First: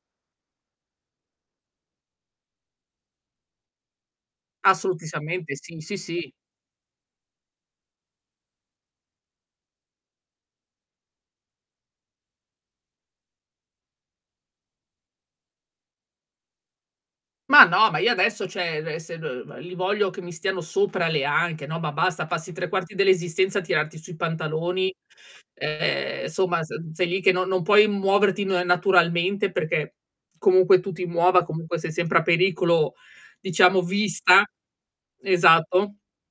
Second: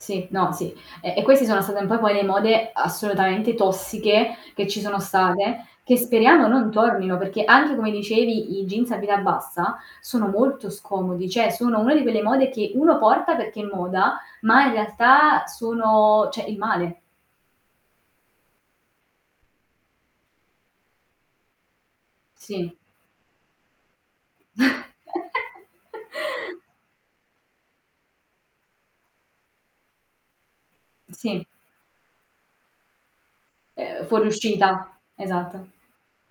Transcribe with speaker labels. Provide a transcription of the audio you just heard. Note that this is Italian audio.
Speaker 1: Sì, no, sì. E e questi sono state un po' poi le mode assolutamente tossiche, che ci sono
Speaker 2: Assolutissimamente
Speaker 1: state,
Speaker 2: sì,
Speaker 1: che
Speaker 2: sì, sì.
Speaker 1: speriamo non tornino, perché anche come dicevi i jeans a vita bassa sono molto scomodi, cioè sono una di quelle mode che uno porta perché è moda, ma in realtà sono cioè il male.
Speaker 2: Ma no, ma io adesso, cioè e se n li voglio che mi stiano sopra le anche, no, ma basta, passi tre
Speaker 1: Sì.
Speaker 2: quarti dell'esistenza a tirarti su i pantaloni, ehm, insomma s sei lì che non non puoi muoverti na naturalmente perché comunque tu ti muova,
Speaker 1: Sì.
Speaker 2: comunque sei sempre a pericolo diciamo
Speaker 1: Ehm,
Speaker 2: vista.
Speaker 1: fuoriuscita, esatto.
Speaker 2: Esatto.